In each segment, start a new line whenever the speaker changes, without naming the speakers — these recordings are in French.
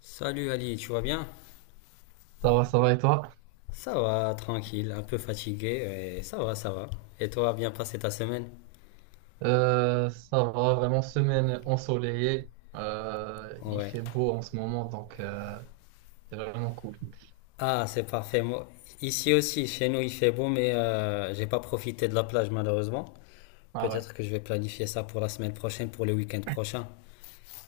Salut Ali, tu vas bien?
Ça va, ça va, et toi?
Ça va, tranquille, un peu fatigué, et ça va, ça va. Et toi, bien passé ta semaine?
Ça va, vraiment semaine ensoleillée. Il
Ouais.
fait beau en ce moment, donc c'est vraiment cool.
Ah, c'est parfait. Moi, ici aussi, chez nous, il fait beau, mais j'ai pas profité de la plage malheureusement.
Ah ouais,
Peut-être que je vais planifier ça pour la semaine prochaine, pour le week-end prochain.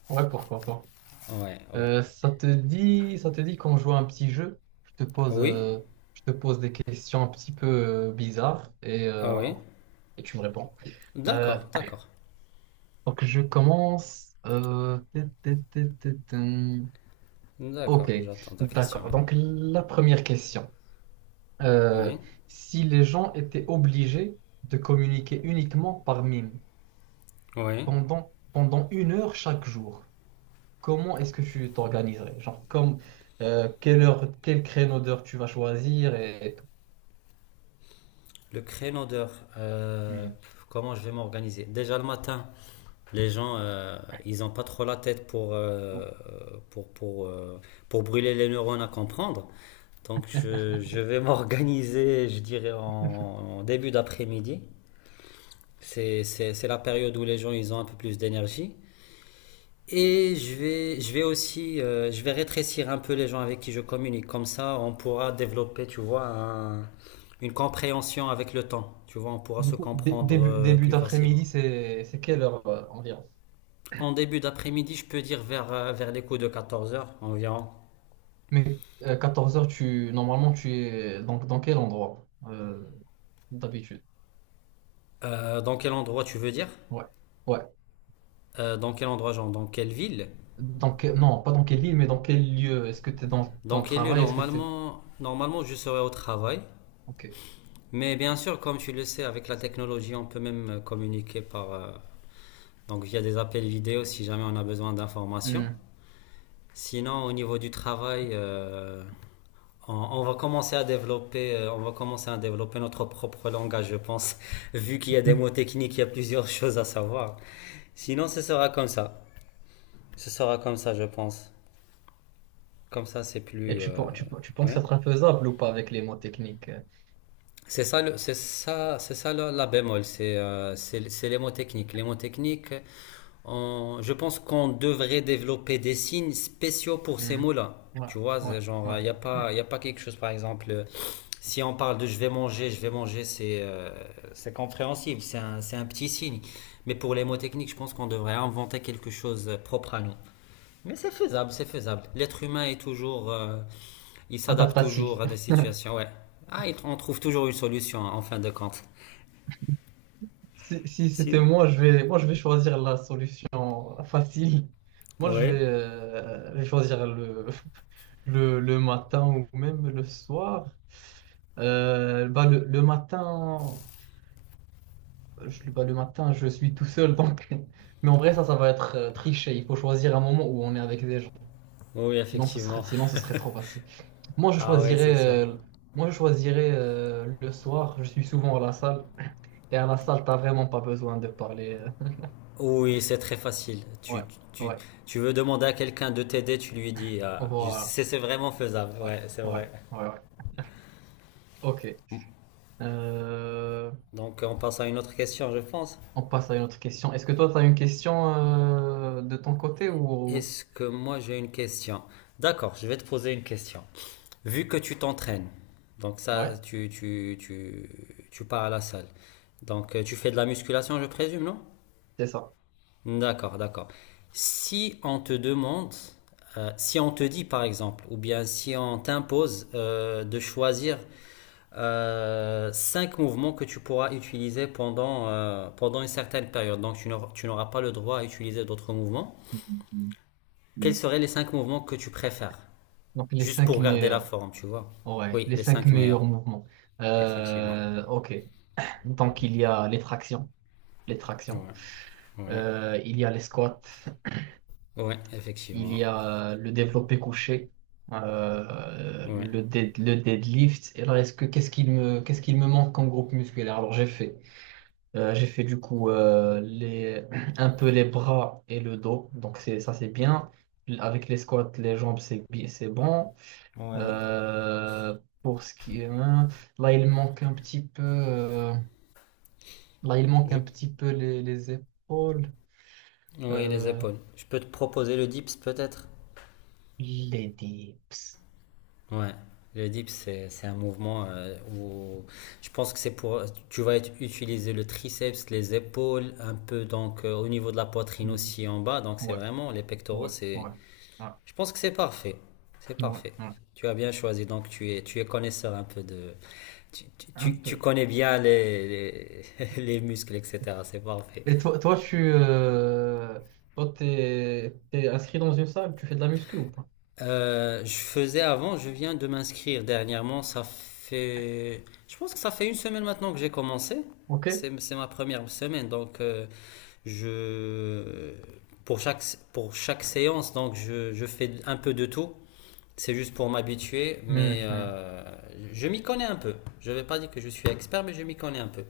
ouais, pourquoi pas.
Ouais, ouais.
Ça te dit qu'on joue à un petit jeu?
Oui?
Je te pose des questions un petit peu bizarres et,
Ah
euh,
oui?
et tu me réponds. Euh,
D'accord, d'accord.
donc je commence. Tut, tut, tut, tut, tum.
D'accord,
Ok,
j'attends ta question.
d'accord.
Ouais.
Donc la première question. euh,
Oui,
Si les gens étaient obligés de communiquer uniquement par mime
oui.
pendant une heure chaque jour, comment est-ce que tu t'organiserais? Genre, comme, quelle heure, quel créneau d'heure tu vas choisir et tout.
Le créneau d'heure,
Hmm.
comment je vais m'organiser? Déjà le matin. Les gens, ils n'ont pas trop la tête pour, pour, pour, euh, pour brûler les neurones à comprendre. Donc, je vais m'organiser, je dirais, en début d'après-midi. C'est la période où les gens, ils ont un peu plus d'énergie. Et je vais aussi, je vais rétrécir un peu les gens avec qui je communique. Comme ça, on pourra développer, tu vois, une compréhension avec le temps. Tu vois, on pourra
Du
se
coup,
comprendre
Début
plus facilement.
d'après-midi, c'est quelle heure environ?
En début d'après-midi, je peux dire vers, vers les coups de 14 heures environ.
Mais 14h heures, tu, normalement, tu es dans quel endroit d'habitude?
Dans quel endroit tu veux dire?
Ouais. Ouais.
Dans quel endroit, genre dans quelle ville?
Non, pas dans quelle ville, mais dans quel lieu? Est-ce que tu es dans
Dans
le
quel lieu?
travail? Est-ce que tu
Normalement, je serai au travail.
es...
Mais bien sûr, comme tu le sais, avec la technologie, on peut même communiquer donc via des appels vidéo si jamais on a besoin d'informations.
Hmm.
Sinon, au niveau du travail, on va commencer à développer, on va commencer à développer notre propre langage, je pense, vu qu'il y a des
Hmm.
mots techniques, il y a plusieurs choses à savoir. Sinon, ce sera comme ça. Ce sera comme ça, je pense. Comme ça, c'est
Et
plus.
tu, pen- tu, pen- tu penses que
Oui.
ça sera faisable ou pas avec les mots techniques?
C'est ça, c'est ça, c'est ça la, la bémol. C'est c'est les mots techniques. Les mots techniques. Je pense qu'on devrait développer des signes spéciaux pour ces
Hmm.
mots-là.
Ouais,
Tu vois,
ouais,
c'est genre, il n'y a
ouais.
pas, y a pas quelque chose, par exemple. Si on parle de je vais manger, c'est compréhensible, c'est un petit signe. Mais pour les mots techniques, je pense qu'on devrait inventer quelque chose propre à nous. Mais c'est faisable, c'est faisable. L'être humain est toujours, il s'adapte toujours
Adaptatif.
à des situations. Ouais. Ah, on trouve toujours une solution hein, en fin de compte.
Si, si c'était
Sinon?
moi, moi, je vais choisir la solution facile. Moi,
Oui.
je vais choisir le matin ou même le soir. Le matin, le matin, je suis tout seul, donc. Mais en vrai, ça va être triché. Il faut choisir un moment où on est avec des gens.
Oui, effectivement.
Sinon, ce serait trop facile. Moi, je
Ah ouais, c'est
choisirais,
sûr.
euh, moi, je choisirais le soir. Je suis souvent à la salle. Et à la salle, t'as vraiment pas besoin de parler.
Oui, c'est très facile.
Ouais,
Tu,
ouais,
tu veux demander à quelqu'un de t'aider, tu lui dis. Ah,
voilà.
c'est vraiment faisable.
Ouais,
Ouais, c'est
ouais,
vrai.
ouais, ouais. Ok. Euh,
Donc, on passe à une autre question, je pense.
on passe à une autre question. Est-ce que toi, tu as une question de ton côté ou...
Est-ce que moi j'ai une question? D'accord, je vais te poser une question. Vu que tu t'entraînes, donc ça,
Ouais,
tu pars à la salle. Donc tu fais de la musculation, je présume, non?
c'est ça.
D'accord, d'accord. Si on te demande, si on te dit par exemple, ou bien si on t'impose de choisir cinq mouvements que tu pourras utiliser pendant, pendant une certaine période, donc tu n'auras pas le droit à utiliser d'autres mouvements, quels seraient les cinq mouvements que tu préfères?
Donc, les
Juste
cinq
pour garder la
meilleurs.
forme, tu vois.
Ouais,
Oui,
les
les
cinq
cinq meilleurs,
meilleurs mouvements.
effectivement.
Ok. Donc, il y a les tractions. Les tractions.
Ouais, ouais,
Il y a les squats.
ouais,
Il
effectivement.
y a le développé couché, euh,
Ouais,
le, dead- le deadlift. Et alors, est-ce que qu'est-ce qu'il me manque en groupe musculaire? Alors, j'ai fait du coup un peu les bras et le dos. Donc, ça, c'est bien. Avec les squats, les jambes, c'est bon.
ouais.
Pour ce qui est, hein, là, il manque un petit peu, euh, là, il manque un
Je...
petit peu les épaules,
ouais, les
euh,
épaules. Je peux te proposer le dips peut-être?
les dips.
Ouais, le dips, c'est un mouvement où je pense que c'est pour. Tu vas utiliser le triceps, les épaules, un peu donc au niveau de la poitrine
Mhm.
aussi en bas. Donc c'est
Ouais,
vraiment les pectoraux,
ouais,
c'est.
ouais, ouais,
Je pense que c'est parfait. C'est
ouais,
parfait.
ouais,
Tu as bien choisi, donc tu es connaisseur un peu de.
un
Tu
peu.
connais bien les, les muscles, etc. C'est parfait.
Et toi, toi tu toi, t'es inscrit dans une salle, tu fais de la muscu ou pas?
Je faisais avant, je viens de m'inscrire dernièrement. Ça fait, je pense que ça fait une semaine maintenant que j'ai commencé.
Ok?
C'est ma première semaine, donc je, pour chaque, pour chaque séance, donc je fais un peu de tout. C'est juste pour m'habituer, mais
Mhm.
je m'y connais un peu. Je ne vais pas dire que je suis expert, mais je m'y connais un peu.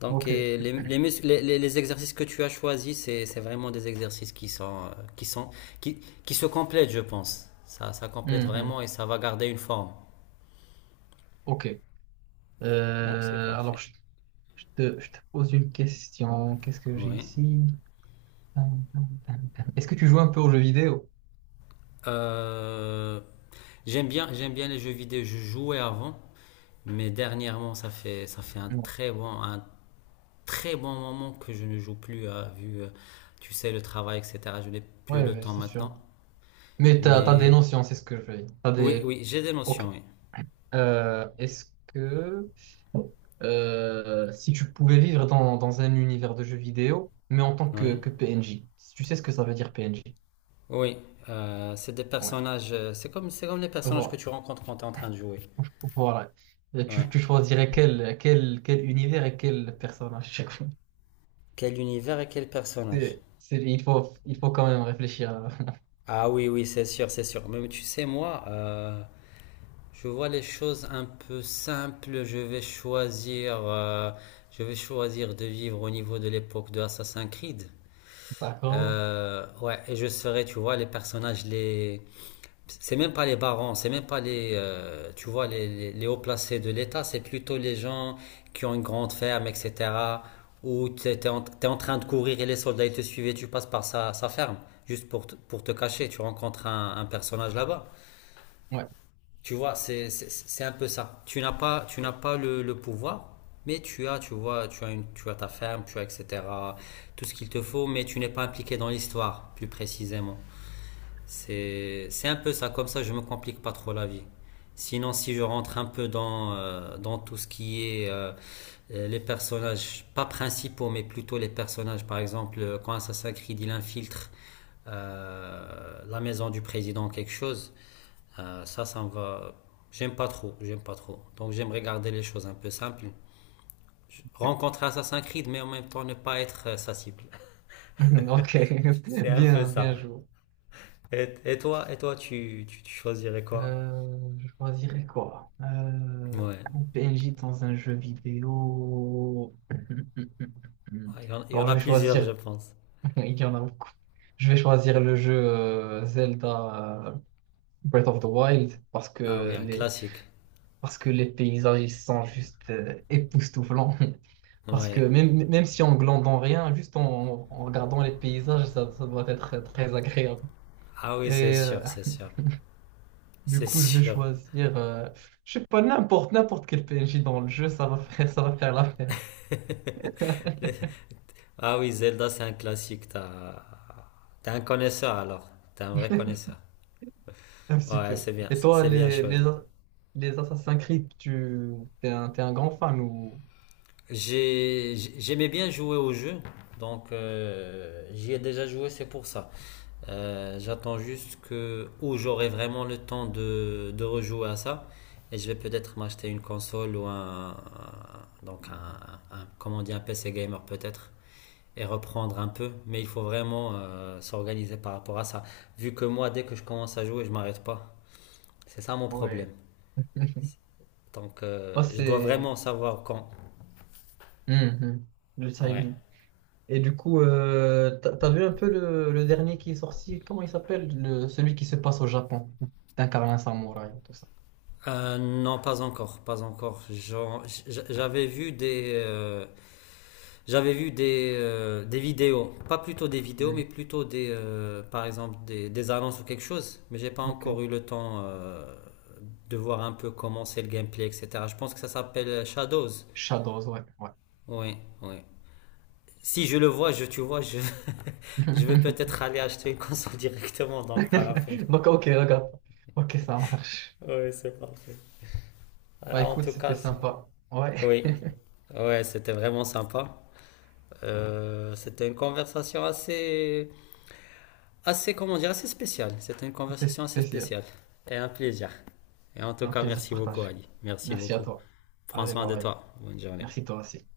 Donc,
Ok.
et les, mus- les exercices que tu as choisis, c'est vraiment des exercices qui, qui se complètent, je pense. Ça complète
Mhm.
vraiment et ça va garder une forme.
Ok.
Donc c'est
Euh, alors,
parfait.
je, je te pose une question. Qu'est-ce que j'ai
Oui.
ici? Tan, tan, tan, tan. Est-ce que tu joues un peu aux jeux vidéo?
Euh, J'aime bien, j'aime bien les jeux vidéo. Je jouais avant, mais dernièrement, ça fait
Non.
un très bon moment que je ne joue plus, tu sais, le travail, etc. Je n'ai plus
Ouais,
le
ouais,
temps
c'est sûr.
maintenant.
Mais t'as des
Mais
notions, c'est ce que je veux dire. T'as
oui,
des...
oui, j'ai des notions,
Ok.
oui.
Est-ce que si tu pouvais vivre dans un univers de jeux vidéo, mais en tant
Oui.
que PNJ, si tu sais ce que ça veut dire PNJ?
Oui, c'est des
Ouais.
personnages. C'est comme les personnages que
Voilà.
tu rencontres quand tu es en train de jouer.
Voilà. Et
Ouais.
tu tu choisirais quel univers et quel personnage chaque fois.
Quel univers et quel personnage?
Il faut quand même réfléchir à...
Ah oui, oui, c'est sûr, c'est sûr. Mais tu sais, moi, je vois les choses un peu simples. Je vais choisir de vivre au niveau de l'époque de Assassin's Creed.
D'accord?
Ouais, et je serai, tu vois, les personnages les, c'est même pas les barons, c'est même pas les, tu vois, les hauts placés de l'État, c'est plutôt les gens qui ont une grande ferme, etc. Où en t'es en train de courir et les soldats ils te suivent et tu passes par sa ferme, juste pour, pour te cacher. Tu rencontres un personnage là-bas.
Ouais.
Tu vois, c'est un peu ça. Tu n'as pas le pouvoir, mais tu as ta ferme, tu as, etc. Tout ce qu'il te faut, mais tu n'es pas impliqué dans l'histoire, plus précisément. C'est un peu ça, comme ça je me complique pas trop la vie. Sinon, si je rentre un peu dans, dans tout ce qui est les personnages, pas principaux, mais plutôt les personnages, par exemple, quand Assassin's Creed il infiltre la maison du président, quelque chose, ça me va. J'aime pas trop, j'aime pas trop. Donc, j'aime regarder les choses un peu simples.
Ok.
Rencontrer Assassin's Creed, mais en même temps ne pas être sa cible.
Ok.
C'est un peu
Bien,
ça.
bien joué.
Et toi, tu choisirais quoi?
Je choisirais quoi?
Ouais.
Un PNJ dans un jeu vidéo.
Ouais, il y
Alors,
en
je
a
vais
plusieurs, je
choisir.
pense.
Il y en a beaucoup. Je vais choisir le jeu Zelda Breath of the Wild
Ah oui, un classique.
parce que les paysages ils sont juste époustouflants. Parce que
Ouais.
même si on glandant rien, juste en regardant les paysages, ça doit être très agréable.
Ah oui, c'est
Et euh,
sûr, c'est sûr. C'est
Je vais
sûr.
choisir, je sais pas, n'importe quel PNJ dans le jeu, ça va faire l'affaire,
Les- Ah oui, Zelda, c'est un classique. T'as... T'es un connaisseur alors. T'es un vrai connaisseur.
un petit
Ouais,
peu. Et toi,
c'est bien choisi.
les Assassin's Creed, t'es un grand fan ou...
J'ai... J'aimais bien jouer au jeu, donc j'y ai déjà joué, c'est pour ça. J'attends juste que où j'aurai vraiment le temps de rejouer à ça et je vais peut-être m'acheter une console ou donc comment on dit, un PC gamer peut-être et reprendre un peu. Mais il faut vraiment s'organiser par rapport à ça. Vu que moi, dès que je commence à jouer, je m'arrête pas. C'est ça mon problème.
Ouais.
Donc
Moi
je dois
c'est...
vraiment savoir quand.
Mhm. Le
Ouais.
timing. Et du coup, t'as vu un peu le dernier qui est sorti, comment il s'appelle? Le, celui qui se passe au Japon, d'incarner un samouraï, et tout ça.
Non, pas encore, pas encore. J'avais vu des, j'avais vu des vidéos, pas plutôt des vidéos, mais
Mhm.
plutôt des, par exemple des annonces ou quelque chose. Mais j'ai pas
Ok.
encore eu le temps de voir un peu comment c'est le gameplay, etc. Je pense que ça s'appelle Shadows.
Shadows, ouais, ouais.
Oui, oui. Si je le vois, je, tu vois, je, je vais peut-être aller acheter une console directement, donc pas la peine.
Donc, ok, regarde. Ok, ça marche.
Oui, c'est parfait.
Bah
Voilà, en
écoute,
tout
c'était
cas, c'est...
sympa. Ouais,
Oui, ouais, c'était vraiment sympa. C'était une conversation assez comment dire, assez spécial. C'était une
c'était
conversation assez
spécial.
spéciale et un plaisir. Et en tout
Un
cas,
plaisir
merci beaucoup,
partagé.
Ali. Merci
Merci à
beaucoup.
toi.
Prends
Allez,
soin
bye
de
bye.
toi. Bonne journée.
Merci toi aussi.